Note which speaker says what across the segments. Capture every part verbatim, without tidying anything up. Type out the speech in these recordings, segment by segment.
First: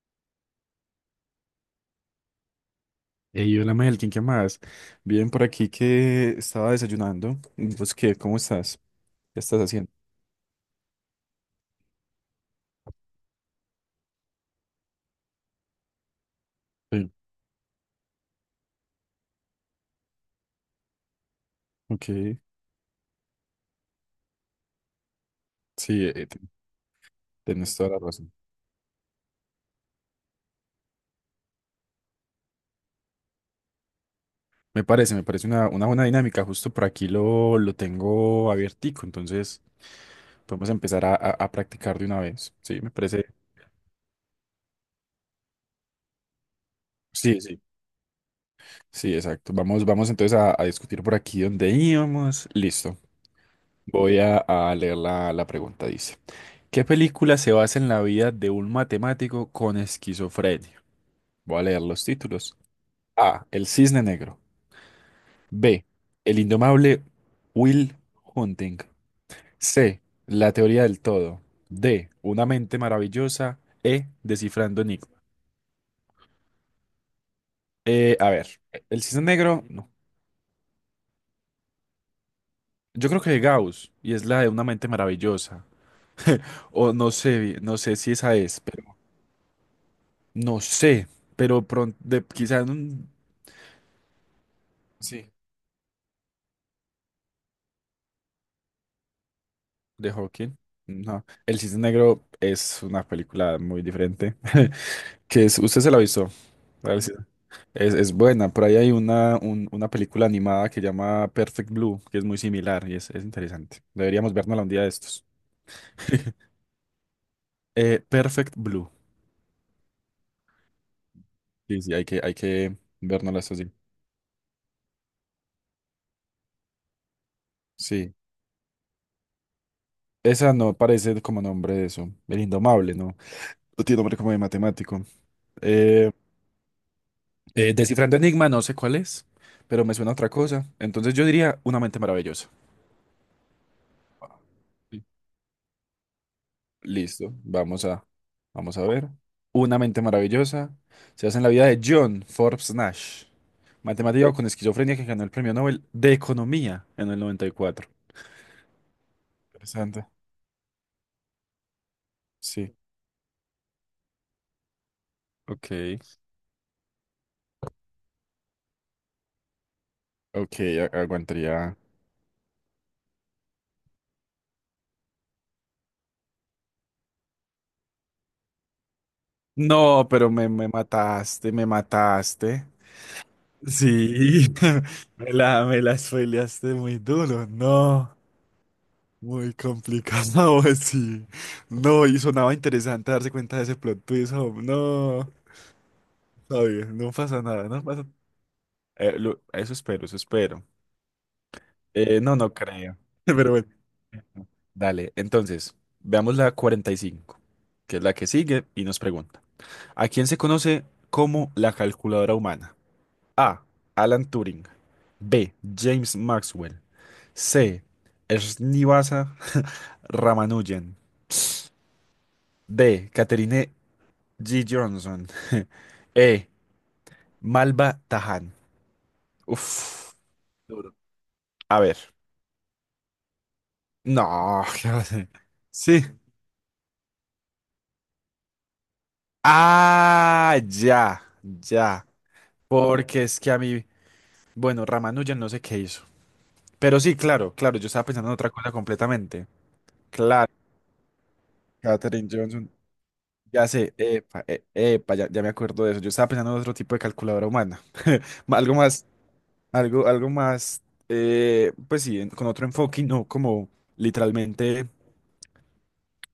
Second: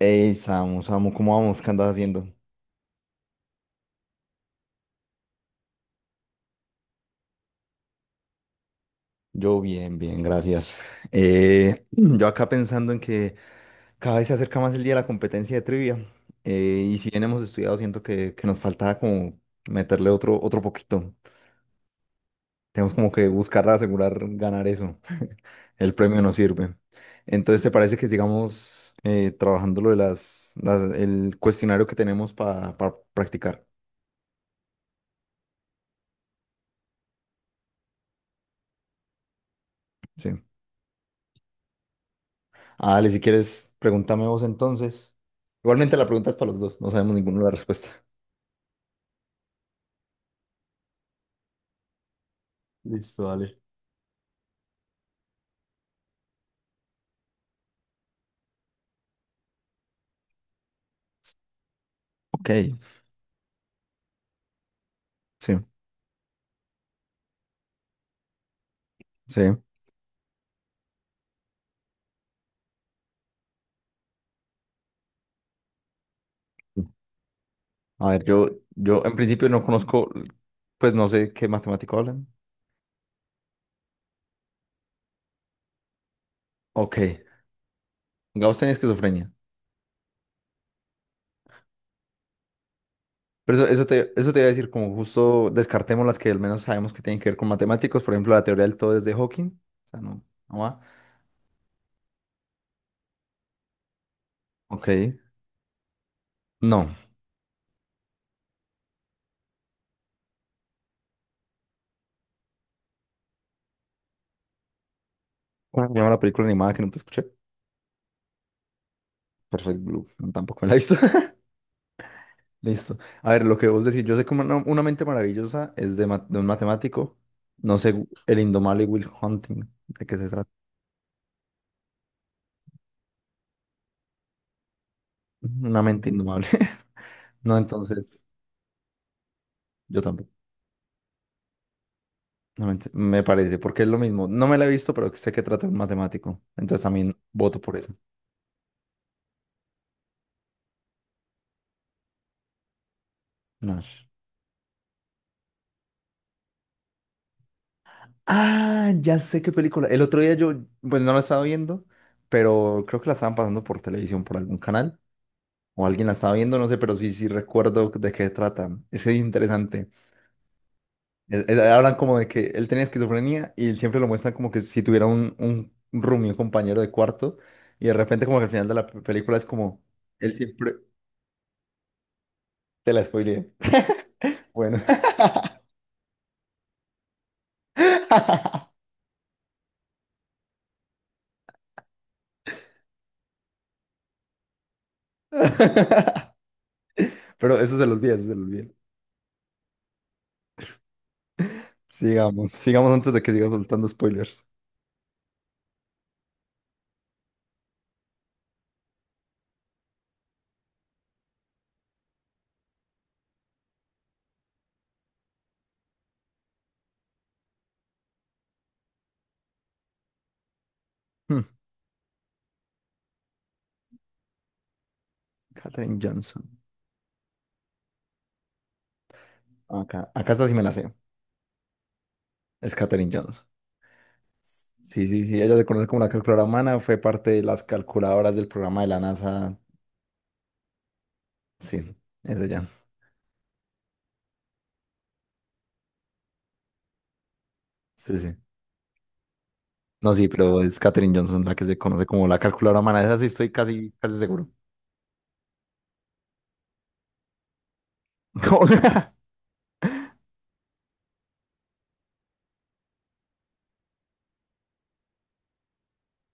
Speaker 1: Hey, Samu, Samu, ¿cómo vamos? ¿Qué andas haciendo?
Speaker 2: Ey, hola Melkin, ¿qué más? Bien, por aquí que estaba desayunando. ¿Y ¿Vos qué? ¿Cómo estás? ¿Qué
Speaker 1: Yo
Speaker 2: estás haciendo?
Speaker 1: bien, bien, gracias. Eh, yo acá pensando en que cada vez se acerca más el día de la competencia de trivia. Eh, y si
Speaker 2: Sí,
Speaker 1: bien hemos estudiado, siento que, que nos faltaba como meterle otro, otro poquito.
Speaker 2: ok.
Speaker 1: Tenemos como que buscar asegurar ganar eso. El
Speaker 2: Sí,
Speaker 1: premio
Speaker 2: eh,
Speaker 1: nos
Speaker 2: te-
Speaker 1: sirve. Entonces, ¿te
Speaker 2: tenés toda
Speaker 1: parece
Speaker 2: la
Speaker 1: que
Speaker 2: razón.
Speaker 1: sigamos eh, trabajando lo de las, las- el cuestionario que tenemos para practicar?
Speaker 2: Me parece, me parece una, una buena dinámica. Justo por aquí lo, lo tengo abiertico, entonces
Speaker 1: Sí.
Speaker 2: podemos empezar a, a- a practicar de una vez. Sí, me
Speaker 1: Ah, Ale, si
Speaker 2: parece.
Speaker 1: quieres, pregúntame vos entonces. Igualmente la pregunta es para los dos, no sabemos
Speaker 2: Sí,
Speaker 1: ninguno la
Speaker 2: sí,
Speaker 1: respuesta.
Speaker 2: sí, exacto. Vamos, vamos entonces a, a discutir por aquí donde íbamos. Listo.
Speaker 1: Listo, dale.
Speaker 2: Voy a, a leer la, la pregunta, dice. ¿Qué película se basa en la vida de un matemático con esquizofrenia? Voy a leer los
Speaker 1: Ok,
Speaker 2: títulos. A. El cisne negro.
Speaker 1: sí,
Speaker 2: B. El indomable Will Hunting.
Speaker 1: sí.
Speaker 2: C. La teoría del todo. D. Una mente maravillosa. E. Descifrando Nick.
Speaker 1: A
Speaker 2: Eh,
Speaker 1: ver,
Speaker 2: a
Speaker 1: yo,
Speaker 2: ver,
Speaker 1: yo
Speaker 2: el
Speaker 1: en
Speaker 2: cisne
Speaker 1: principio no
Speaker 2: negro, no.
Speaker 1: conozco, pues no sé qué matemático hablan.
Speaker 2: Yo creo que de Gauss, y es la de una mente maravillosa. O
Speaker 1: Ok,
Speaker 2: no sé, no sé si esa
Speaker 1: Gauss
Speaker 2: es,
Speaker 1: tenía
Speaker 2: pero
Speaker 1: esquizofrenia.
Speaker 2: no sé. Pero pronto, quizás un.
Speaker 1: Pero eso, eso te, eso te iba a decir, como
Speaker 2: Sí.
Speaker 1: justo descartemos las que al menos sabemos que tienen que ver con matemáticos, por ejemplo, la teoría del todo es de Hawking. O sea,
Speaker 2: De
Speaker 1: no,
Speaker 2: Hawking.
Speaker 1: no va.
Speaker 2: No. El cisne negro es una película muy diferente.
Speaker 1: Ok,
Speaker 2: Que es, ¿usted se la avisó?
Speaker 1: no.
Speaker 2: Gracias. Es, es buena. Por ahí hay una, un- una película animada que llama Perfect Blue, que es muy similar y es, es interesante. Deberíamos vernosla un día de estos.
Speaker 1: ¿Cómo se llama la película animada que no te escuché?
Speaker 2: Eh, Perfect Blue.
Speaker 1: Perfect Blue, no, tampoco me la he visto.
Speaker 2: Sí, sí, hay que, hay que
Speaker 1: Listo. A
Speaker 2: vernosla
Speaker 1: ver, lo
Speaker 2: estos
Speaker 1: que
Speaker 2: días.
Speaker 1: vos decís, yo sé que una, una mente maravillosa es de, ma- de un matemático, no sé,
Speaker 2: Sí.
Speaker 1: el indomable Will Hunting, ¿de qué se trata?
Speaker 2: Esa no parece como nombre de eso. El Indomable, ¿no? No tiene nombre como de matemático.
Speaker 1: Una mente
Speaker 2: Eh,
Speaker 1: indomable. No,
Speaker 2: eh, Descifrando
Speaker 1: entonces,
Speaker 2: Enigma, no sé cuál es, pero me
Speaker 1: yo
Speaker 2: suena a otra
Speaker 1: tampoco.
Speaker 2: cosa. Entonces yo diría Una mente maravillosa.
Speaker 1: Una mente, me parece, porque es lo mismo. No me la he visto, pero sé que trata de un matemático. Entonces también
Speaker 2: Listo,
Speaker 1: voto por
Speaker 2: vamos
Speaker 1: eso.
Speaker 2: a, vamos a ver. Una mente maravillosa. Se hace en la vida de John Forbes Nash,
Speaker 1: Nash.
Speaker 2: matemático con esquizofrenia que ganó el premio Nobel de Economía en el noventa y cuatro.
Speaker 1: Ah, ya sé qué película. El
Speaker 2: Interesante.
Speaker 1: otro día yo, pues no la estaba viendo,
Speaker 2: Sí,
Speaker 1: pero creo que la estaban pasando por televisión, por algún canal,
Speaker 2: Ok.
Speaker 1: o alguien la estaba viendo, no sé, pero sí, sí recuerdo de qué trata. Es interesante.
Speaker 2: Ok, a-
Speaker 1: Es- es-
Speaker 2: aguantaría.
Speaker 1: hablan como de que él tenía esquizofrenia y siempre lo muestran como que si tuviera un, un un roomie, un compañero de cuarto. Y de repente como que al final de la pe- película es como,
Speaker 2: No, pero
Speaker 1: él
Speaker 2: me, me
Speaker 1: siempre
Speaker 2: mataste, me mataste.
Speaker 1: te la spoileé.
Speaker 2: Sí,
Speaker 1: Bueno.
Speaker 2: me la, me la spoileaste muy duro, no, muy complicado, sí, no, y sonaba interesante darse cuenta de ese plot twist, hom, no, está bien, no pasa
Speaker 1: Pero
Speaker 2: nada,
Speaker 1: eso
Speaker 2: no
Speaker 1: se lo
Speaker 2: pasa.
Speaker 1: olvida, eso se lo olvida.
Speaker 2: Eh, lo- eso espero, eso espero. Eh, no,
Speaker 1: Sigamos,
Speaker 2: no
Speaker 1: sigamos
Speaker 2: creo.
Speaker 1: antes de que siga
Speaker 2: Pero bueno.
Speaker 1: soltando spoilers.
Speaker 2: Dale, entonces, veamos la cuarenta y cinco, que es la que sigue y nos pregunta. ¿A quién se conoce como la calculadora humana? A. Alan Turing. B. James Maxwell. C. Srinivasa Ramanujan.
Speaker 1: Hmm,
Speaker 2: D. Catherine G. Johnson.
Speaker 1: Katherine
Speaker 2: E.
Speaker 1: Johnson.
Speaker 2: Malva Tahan.
Speaker 1: Acá,
Speaker 2: Uf.
Speaker 1: acá esta sí me la sé.
Speaker 2: Duro. A ver.
Speaker 1: Es Katherine Johnson.
Speaker 2: No, ¿qué va a
Speaker 1: Sí, sí,
Speaker 2: ser?
Speaker 1: sí, ella se conoce como
Speaker 2: Sí.
Speaker 1: la calculadora humana, fue parte de las calculadoras del programa de la NASA.
Speaker 2: Ah, ya,
Speaker 1: Sí,
Speaker 2: ya.
Speaker 1: es ella.
Speaker 2: Porque es que a mí, bueno, Ramanujan no sé qué hizo. Pero sí, claro, claro, yo estaba
Speaker 1: Sí,
Speaker 2: pensando en
Speaker 1: sí.
Speaker 2: otra cosa completamente.
Speaker 1: No, sí,
Speaker 2: Claro,
Speaker 1: pero es Katherine Johnson la que se conoce como
Speaker 2: Katherine
Speaker 1: la
Speaker 2: Johnson.
Speaker 1: calculadora humana. Esa sí estoy
Speaker 2: Ya
Speaker 1: casi,
Speaker 2: sé,
Speaker 1: casi
Speaker 2: epa,
Speaker 1: seguro.
Speaker 2: e- epa, ya, ya me acuerdo de eso. Yo estaba pensando en otro tipo de calculadora humana. Ma- Algo más, algo, algo más, eh, pues sí, en- con otro enfoque y no como literalmente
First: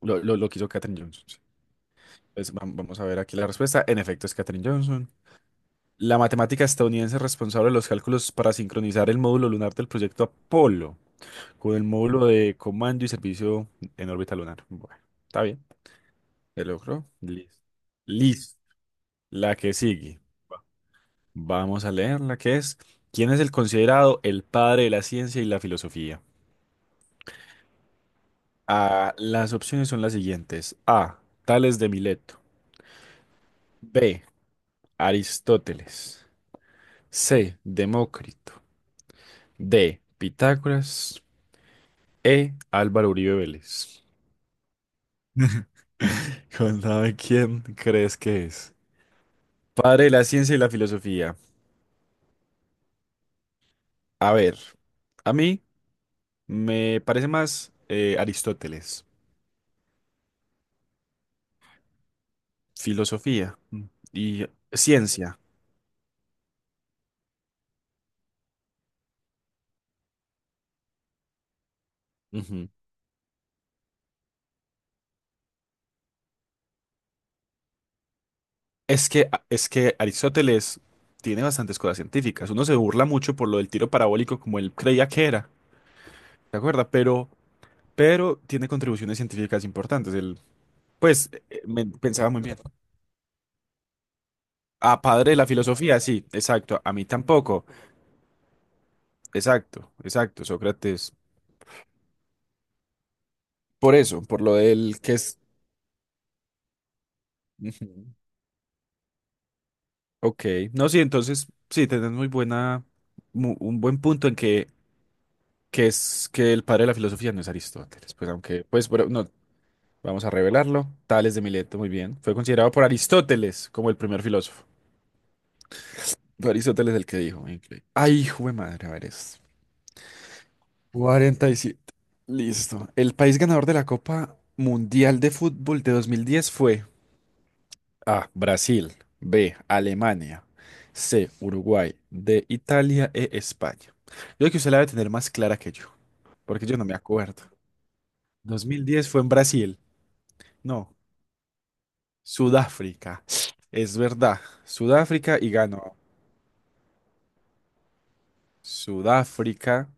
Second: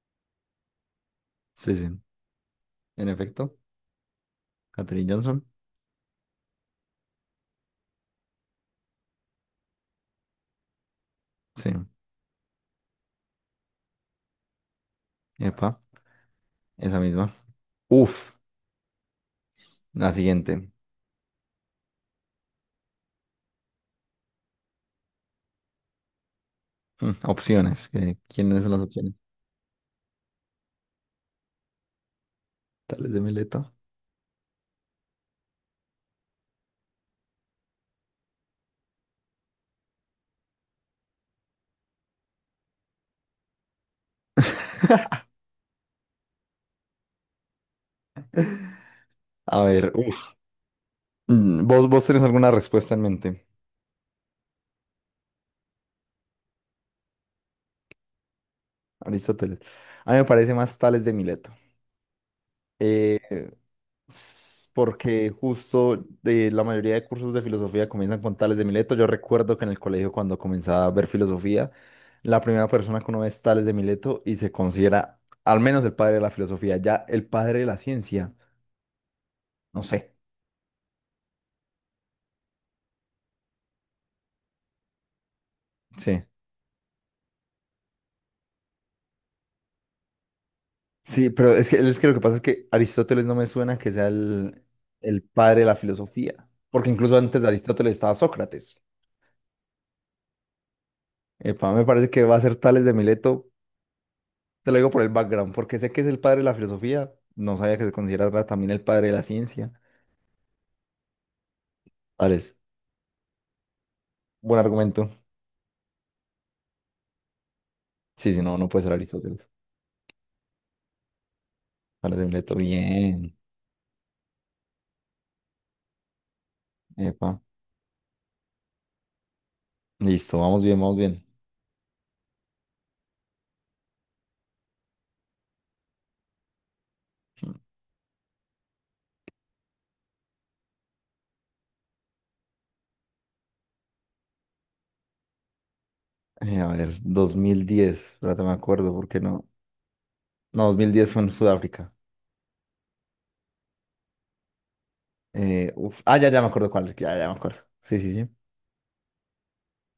Speaker 2: lo, lo, lo que hizo Katherine Johnson. Sí.
Speaker 1: Sí, sí.
Speaker 2: Pues, vam- vamos a
Speaker 1: En
Speaker 2: ver aquí la
Speaker 1: efecto,
Speaker 2: respuesta. En efecto, es Katherine
Speaker 1: Katherine
Speaker 2: Johnson.
Speaker 1: Johnson.
Speaker 2: La matemática estadounidense responsable de los cálculos para sincronizar el módulo lunar del proyecto Apolo
Speaker 1: Sí.
Speaker 2: con el módulo de comando y servicio en órbita lunar. Bueno, está bien.
Speaker 1: Epa,
Speaker 2: Se
Speaker 1: esa
Speaker 2: logró.
Speaker 1: misma.
Speaker 2: Listo.
Speaker 1: Uf,
Speaker 2: Listo. La que
Speaker 1: la
Speaker 2: sigue.
Speaker 1: siguiente.
Speaker 2: Vamos a leer la que es. ¿Quién es el considerado el padre de la ciencia y la filosofía?
Speaker 1: Mm, opciones. eh, ¿Quiénes son las opciones?
Speaker 2: Ah, las opciones son las siguientes. A. Tales de Mileto.
Speaker 1: Tales de Mileto.
Speaker 2: B. Aristóteles. C. Demócrito. D. Pitágoras. E. Álvaro Uribe Vélez. Contame quién crees que es.
Speaker 1: A ver,
Speaker 2: Padre de la
Speaker 1: uf.
Speaker 2: ciencia y la filosofía.
Speaker 1: Mm, ¿Vos, vos tenés alguna respuesta en mente?
Speaker 2: A ver, a mí me parece más eh, Aristóteles.
Speaker 1: Aristóteles. A mí me parece más Tales de Mileto.
Speaker 2: Filosofía mm, y
Speaker 1: S- porque
Speaker 2: ciencia.
Speaker 1: justo de la mayoría de cursos de filosofía comienzan con Tales de Mileto. Yo recuerdo que en el colegio cuando comenzaba a ver filosofía, la primera
Speaker 2: Ujú.
Speaker 1: persona que uno ve es Tales de Mileto y se considera al menos el padre de la filosofía, ya el padre de la ciencia,
Speaker 2: Es que, es
Speaker 1: no
Speaker 2: que
Speaker 1: sé,
Speaker 2: Aristóteles tiene bastantes cosas científicas. Uno se burla mucho por lo del tiro parabólico como él creía que era,
Speaker 1: sí.
Speaker 2: ¿te acuerdas? Pero, pero tiene contribuciones científicas importantes. Él,
Speaker 1: Sí,
Speaker 2: pues,
Speaker 1: pero
Speaker 2: eh,
Speaker 1: es que,
Speaker 2: me-
Speaker 1: es que lo que
Speaker 2: pensaba
Speaker 1: pasa es
Speaker 2: muy bien.
Speaker 1: que Aristóteles no me suena que sea el,
Speaker 2: Ah,
Speaker 1: el
Speaker 2: padre de la
Speaker 1: padre de la
Speaker 2: filosofía, sí,
Speaker 1: filosofía,
Speaker 2: exacto.
Speaker 1: porque
Speaker 2: A mí
Speaker 1: incluso antes de
Speaker 2: tampoco.
Speaker 1: Aristóteles estaba Sócrates.
Speaker 2: Exacto, exacto, Sócrates.
Speaker 1: Epa, me parece que va a ser Tales de Mileto.
Speaker 2: Por eso, por lo
Speaker 1: Te lo digo por
Speaker 2: del
Speaker 1: el
Speaker 2: que es.
Speaker 1: background, porque sé que es el padre de la filosofía. No sabía que se
Speaker 2: Ujú.
Speaker 1: consideraba también el padre de la ciencia.
Speaker 2: Ok. No, sí, entonces, sí, tenés muy
Speaker 1: Alex,
Speaker 2: buena, mu- un buen punto en
Speaker 1: buen
Speaker 2: que,
Speaker 1: argumento.
Speaker 2: que es que el padre de la filosofía no es Aristóteles. Pues
Speaker 1: Sí, sí, no,
Speaker 2: aunque,
Speaker 1: no puede
Speaker 2: pues,
Speaker 1: ser
Speaker 2: bueno, no,
Speaker 1: Aristóteles.
Speaker 2: vamos a revelarlo. Tales de Mileto, muy bien.
Speaker 1: Alex de
Speaker 2: Fue
Speaker 1: Mileto,
Speaker 2: considerado por
Speaker 1: bien.
Speaker 2: Aristóteles como el primer filósofo. Fue Aristóteles el que
Speaker 1: Epa.
Speaker 2: dijo, increíble. Ay, hijo de madre, a ver esto.
Speaker 1: Listo, vamos bien, vamos bien.
Speaker 2: Cuarenta y siete. Listo. El país ganador de la Copa Mundial de Fútbol de dos mil diez fue A. Brasil. B. Alemania. C. Uruguay. D. Italia. E. España. Yo creo que usted la debe tener más clara que yo,
Speaker 1: Eh, a
Speaker 2: porque yo no
Speaker 1: ver,
Speaker 2: me acuerdo.
Speaker 1: dos mil diez, espérate, me
Speaker 2: Dos mil
Speaker 1: acuerdo,
Speaker 2: diez
Speaker 1: ¿porque
Speaker 2: fue en
Speaker 1: no?
Speaker 2: Brasil.
Speaker 1: No, dos
Speaker 2: No,
Speaker 1: mil diez fue en Sudáfrica.
Speaker 2: Sudáfrica. Es verdad. Sudáfrica y
Speaker 1: Eh,
Speaker 2: ganó.
Speaker 1: uf. Ah, ya, ya me acuerdo cuál, ya, ya me acuerdo. Sí, sí, sí.
Speaker 2: Sudáfrica.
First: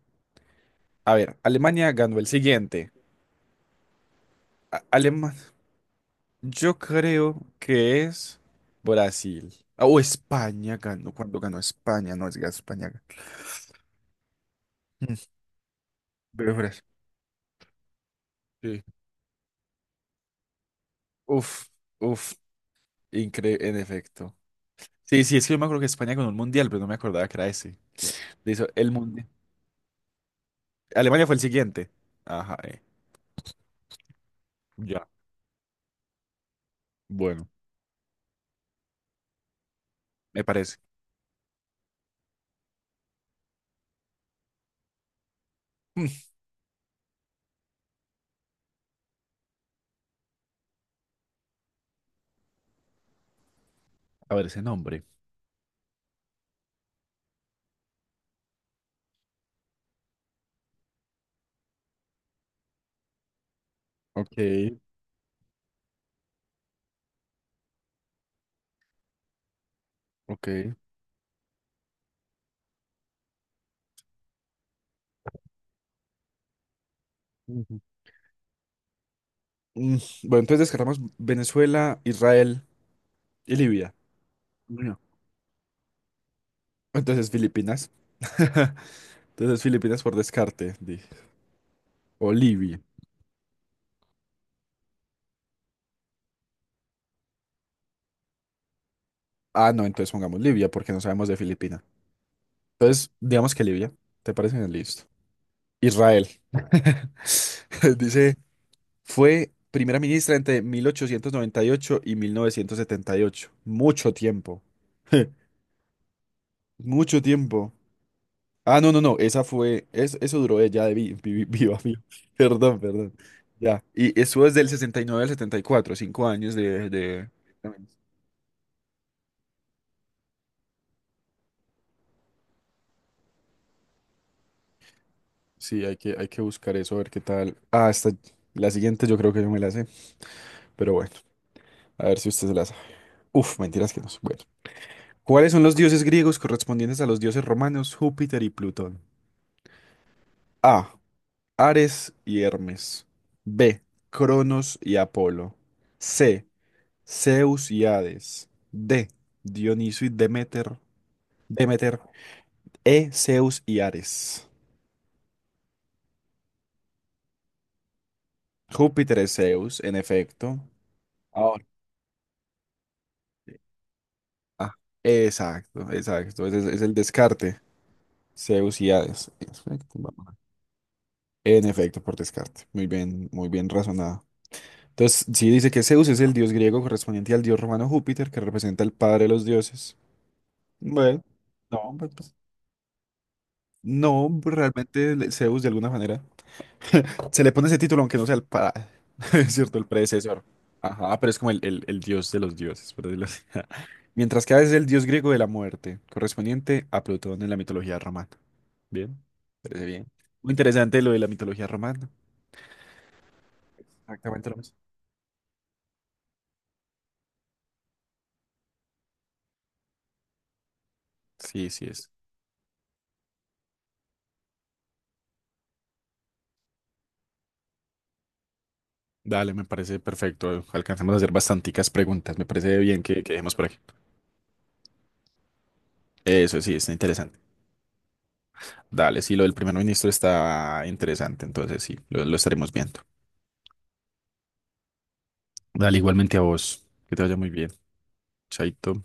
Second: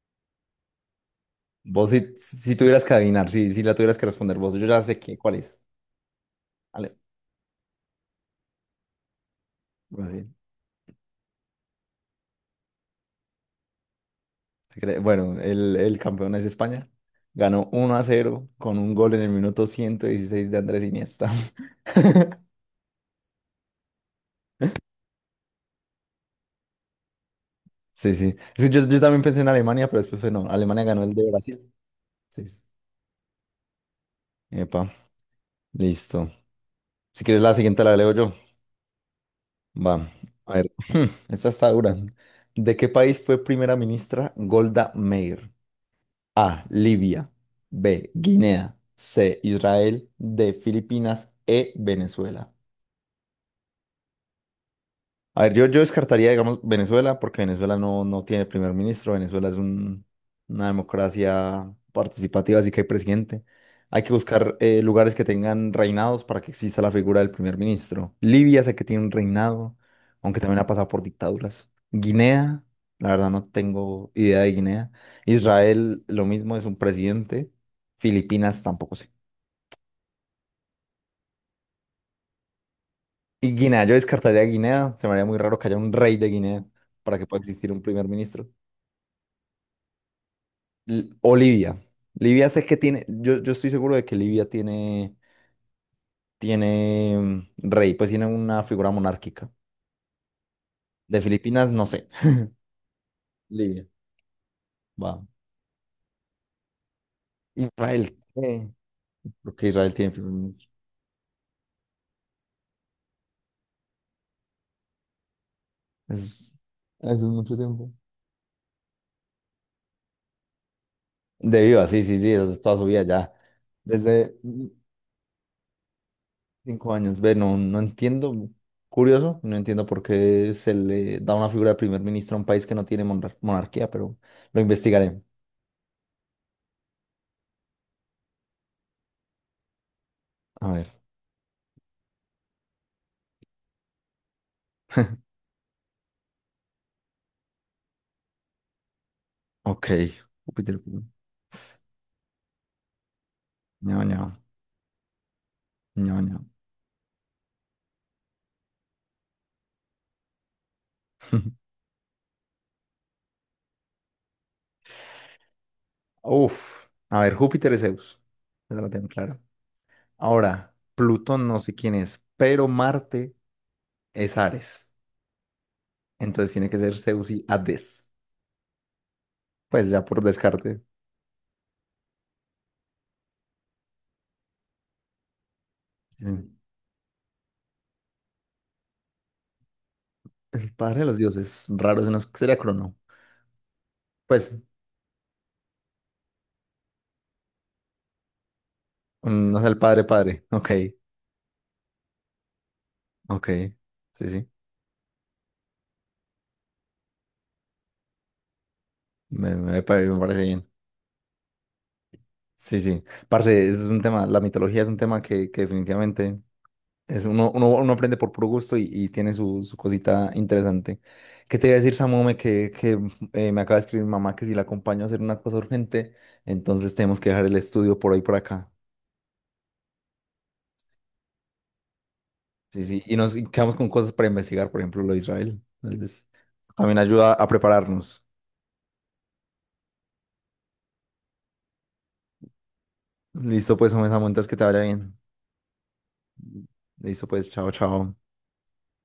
Speaker 2: A ver,
Speaker 1: Vos
Speaker 2: Alemania
Speaker 1: si,
Speaker 2: ganó el
Speaker 1: si tuvieras
Speaker 2: siguiente.
Speaker 1: que adivinar, si, si la tuvieras que responder vos, yo ya sé qué, cuál
Speaker 2: Alemania.
Speaker 1: es.
Speaker 2: Yo creo que es Brasil. Ah, O
Speaker 1: Vale,
Speaker 2: España ganó. Cuando ganó España, no es que España, ganó.
Speaker 1: Cre-
Speaker 2: Mm,
Speaker 1: bueno, el, el campeón es
Speaker 2: Pero Brasil.
Speaker 1: España. Ganó uno a cero con
Speaker 2: Sí.
Speaker 1: un gol en el minuto ciento dieciséis de Andrés Iniesta.
Speaker 2: Uf, uf, incre en efecto. Sí, sí, es que yo me acuerdo que España ganó un mundial, pero no me acordaba que era ese.
Speaker 1: Sí, sí.
Speaker 2: Le hizo
Speaker 1: Sí, yo,
Speaker 2: el
Speaker 1: yo también
Speaker 2: mundial.
Speaker 1: pensé en Alemania, pero después fue no. Alemania ganó el
Speaker 2: Alemania
Speaker 1: de
Speaker 2: fue el
Speaker 1: Brasil.
Speaker 2: siguiente.
Speaker 1: Sí.
Speaker 2: Ajá,
Speaker 1: Sí.
Speaker 2: eh,
Speaker 1: Epa,
Speaker 2: Ya.
Speaker 1: listo. Si quieres
Speaker 2: Bueno,
Speaker 1: la siguiente la leo yo. Va.
Speaker 2: me
Speaker 1: A ver.
Speaker 2: parece.
Speaker 1: Esta está dura. ¿De qué país fue primera ministra Golda Meir?
Speaker 2: Mm,
Speaker 1: A. Libia. B. Guinea. C. Israel. D. Filipinas. E. Venezuela.
Speaker 2: A ver ese nombre.
Speaker 1: A ver, yo, yo descartaría, digamos, Venezuela, porque Venezuela no, no tiene primer ministro. Venezuela es un- una democracia participativa, así que hay presidente. Hay que
Speaker 2: Ok,
Speaker 1: buscar eh, lugares que tengan reinados para que exista la figura del primer ministro. Libia sé que tiene un reinado, aunque también ha
Speaker 2: ok.
Speaker 1: pasado por dictaduras. Guinea, la verdad no tengo idea de Guinea. Israel, lo mismo, es un presidente.
Speaker 2: Ujú.
Speaker 1: Filipinas, tampoco sé.
Speaker 2: Mm, Bueno, entonces descartamos Venezuela, Israel
Speaker 1: Y
Speaker 2: y
Speaker 1: Guinea, yo
Speaker 2: Libia.
Speaker 1: descartaría Guinea.
Speaker 2: No.
Speaker 1: Se me haría muy raro que haya un rey de Guinea para que
Speaker 2: Entonces
Speaker 1: pueda existir un
Speaker 2: Filipinas.
Speaker 1: primer ministro.
Speaker 2: Entonces Filipinas por descarte, dije.
Speaker 1: L- O Livia.
Speaker 2: O
Speaker 1: Livia sé que
Speaker 2: Libia.
Speaker 1: tiene, yo, yo estoy seguro de que Libia tiene, tiene mm, rey, pues tiene una figura monárquica.
Speaker 2: Ah, no, entonces pongamos Libia porque no
Speaker 1: De
Speaker 2: sabemos de
Speaker 1: Filipinas,
Speaker 2: Filipinas.
Speaker 1: no sé.
Speaker 2: Entonces, digamos que
Speaker 1: Libia,
Speaker 2: Libia. ¿Te parece bien? Listo.
Speaker 1: va.
Speaker 2: Israel.
Speaker 1: Israel,
Speaker 2: Dice,
Speaker 1: eh,
Speaker 2: fue
Speaker 1: porque Israel
Speaker 2: primera
Speaker 1: tiene primer
Speaker 2: ministra entre
Speaker 1: ministro.
Speaker 2: mil ochocientos noventa y ocho y mil novecientos setenta y ocho. Mucho tiempo.
Speaker 1: Es- Eso es
Speaker 2: Mucho
Speaker 1: mucho
Speaker 2: tiempo.
Speaker 1: tiempo.
Speaker 2: Ah, no, no, no. Esa fue. es- eso duró ella de vi- vi-
Speaker 1: De
Speaker 2: viva,
Speaker 1: viva,
Speaker 2: viva.
Speaker 1: sí, sí, sí, eso es toda
Speaker 2: Perdón,
Speaker 1: su vida
Speaker 2: perdón.
Speaker 1: ya.
Speaker 2: Ya. Y
Speaker 1: Desde
Speaker 2: eso es
Speaker 1: mm,
Speaker 2: del sesenta y nueve al setenta y cuatro, cinco años. de,
Speaker 1: cinco años.
Speaker 2: de...
Speaker 1: Ve, no, no entiendo. Curioso, no entiendo por qué se le da una figura de primer ministro a un país que no tiene monar- monarquía, pero lo investigaré.
Speaker 2: Sí, hay que, hay que buscar eso, a ver qué tal. Ah, esta, la siguiente yo creo que yo me la sé,
Speaker 1: A ver.
Speaker 2: pero bueno, a ver si usted se la sabe. Uf, mentiras que no. Bueno. ¿Cuáles son los dioses griegos correspondientes a los dioses romanos Júpiter y Plutón?
Speaker 1: Ok, Júpiter,
Speaker 2: A. Ares y Hermes. B.
Speaker 1: no, no,
Speaker 2: Cronos y Apolo.
Speaker 1: no, no.
Speaker 2: C. Zeus y Hades. D. Dioniso y Demeter. Demeter. E. Zeus y Ares.
Speaker 1: Uf, a ver, Júpiter es Zeus, esa la tengo
Speaker 2: Júpiter es
Speaker 1: clara.
Speaker 2: Zeus, en efecto.
Speaker 1: Ahora, Plutón no
Speaker 2: Ahora.
Speaker 1: sé quién es, pero Marte es
Speaker 2: Ah,
Speaker 1: Ares,
Speaker 2: exacto, exacto.
Speaker 1: entonces
Speaker 2: Ese Es,
Speaker 1: tiene que
Speaker 2: es el
Speaker 1: ser Zeus y
Speaker 2: descarte.
Speaker 1: Hades,
Speaker 2: Zeus y Hades.
Speaker 1: pues
Speaker 2: Perfecto,
Speaker 1: ya por
Speaker 2: vamos a-
Speaker 1: descarte.
Speaker 2: En efecto, por descarte. Muy bien, muy bien razonado. Entonces, sí dice que Zeus es el
Speaker 1: Sí.
Speaker 2: dios griego correspondiente al dios romano Júpiter, que representa el padre de los dioses.
Speaker 1: El padre de los
Speaker 2: Bueno,
Speaker 1: dioses,
Speaker 2: no,
Speaker 1: raro, ese
Speaker 2: pues,
Speaker 1: no es-
Speaker 2: pues,
Speaker 1: sería Crono,
Speaker 2: no,
Speaker 1: pues
Speaker 2: realmente le- Zeus de alguna manera se le pone ese título, aunque no sea el padre,
Speaker 1: mm,
Speaker 2: es
Speaker 1: no es el
Speaker 2: cierto, el
Speaker 1: padre
Speaker 2: predecesor.
Speaker 1: padre, ok,
Speaker 2: Ajá, pero es como el, el- el dios de los dioses, por decirlo así.
Speaker 1: ok, sí,
Speaker 2: Mientras
Speaker 1: sí,
Speaker 2: que Hades es el dios griego de la muerte, correspondiente a Plutón en la mitología romana. Bien,
Speaker 1: me, me- me
Speaker 2: parece bien.
Speaker 1: parece
Speaker 2: Muy
Speaker 1: bien,
Speaker 2: interesante lo de la mitología romana.
Speaker 1: sí, sí. Parce, es un tema, la
Speaker 2: Exactamente lo mismo.
Speaker 1: mitología es un tema que, que definitivamente... Es uno, uno, uno aprende por puro gusto y, y tiene su, su cosita interesante. ¿Qué te
Speaker 2: Sí,
Speaker 1: iba a
Speaker 2: sí
Speaker 1: decir,
Speaker 2: es.
Speaker 1: Samome? Que, que eh, me acaba de escribir mi mamá que si la acompaño a hacer una cosa urgente, entonces tenemos que dejar el estudio por hoy por acá.
Speaker 2: Dale, me parece perfecto. Alcanzamos a hacer bastanticas preguntas. Me parece
Speaker 1: Sí, sí.
Speaker 2: bien
Speaker 1: Y
Speaker 2: que, que
Speaker 1: nos y
Speaker 2: dejemos por
Speaker 1: quedamos
Speaker 2: aquí.
Speaker 1: con cosas para investigar, por ejemplo, lo de Israel. Entonces,
Speaker 2: Eso sí, está
Speaker 1: también ayuda
Speaker 2: interesante.
Speaker 1: a prepararnos.
Speaker 2: Dale, sí, lo del primer ministro está interesante. Entonces sí, lo, lo estaremos viendo.
Speaker 1: Listo, pues, Samome, Samu, entonces que te vaya bien.
Speaker 2: Dale, igualmente a vos. Que te
Speaker 1: Listo,
Speaker 2: vaya
Speaker 1: pues,
Speaker 2: muy
Speaker 1: chao,
Speaker 2: bien.
Speaker 1: chao.
Speaker 2: Chaito.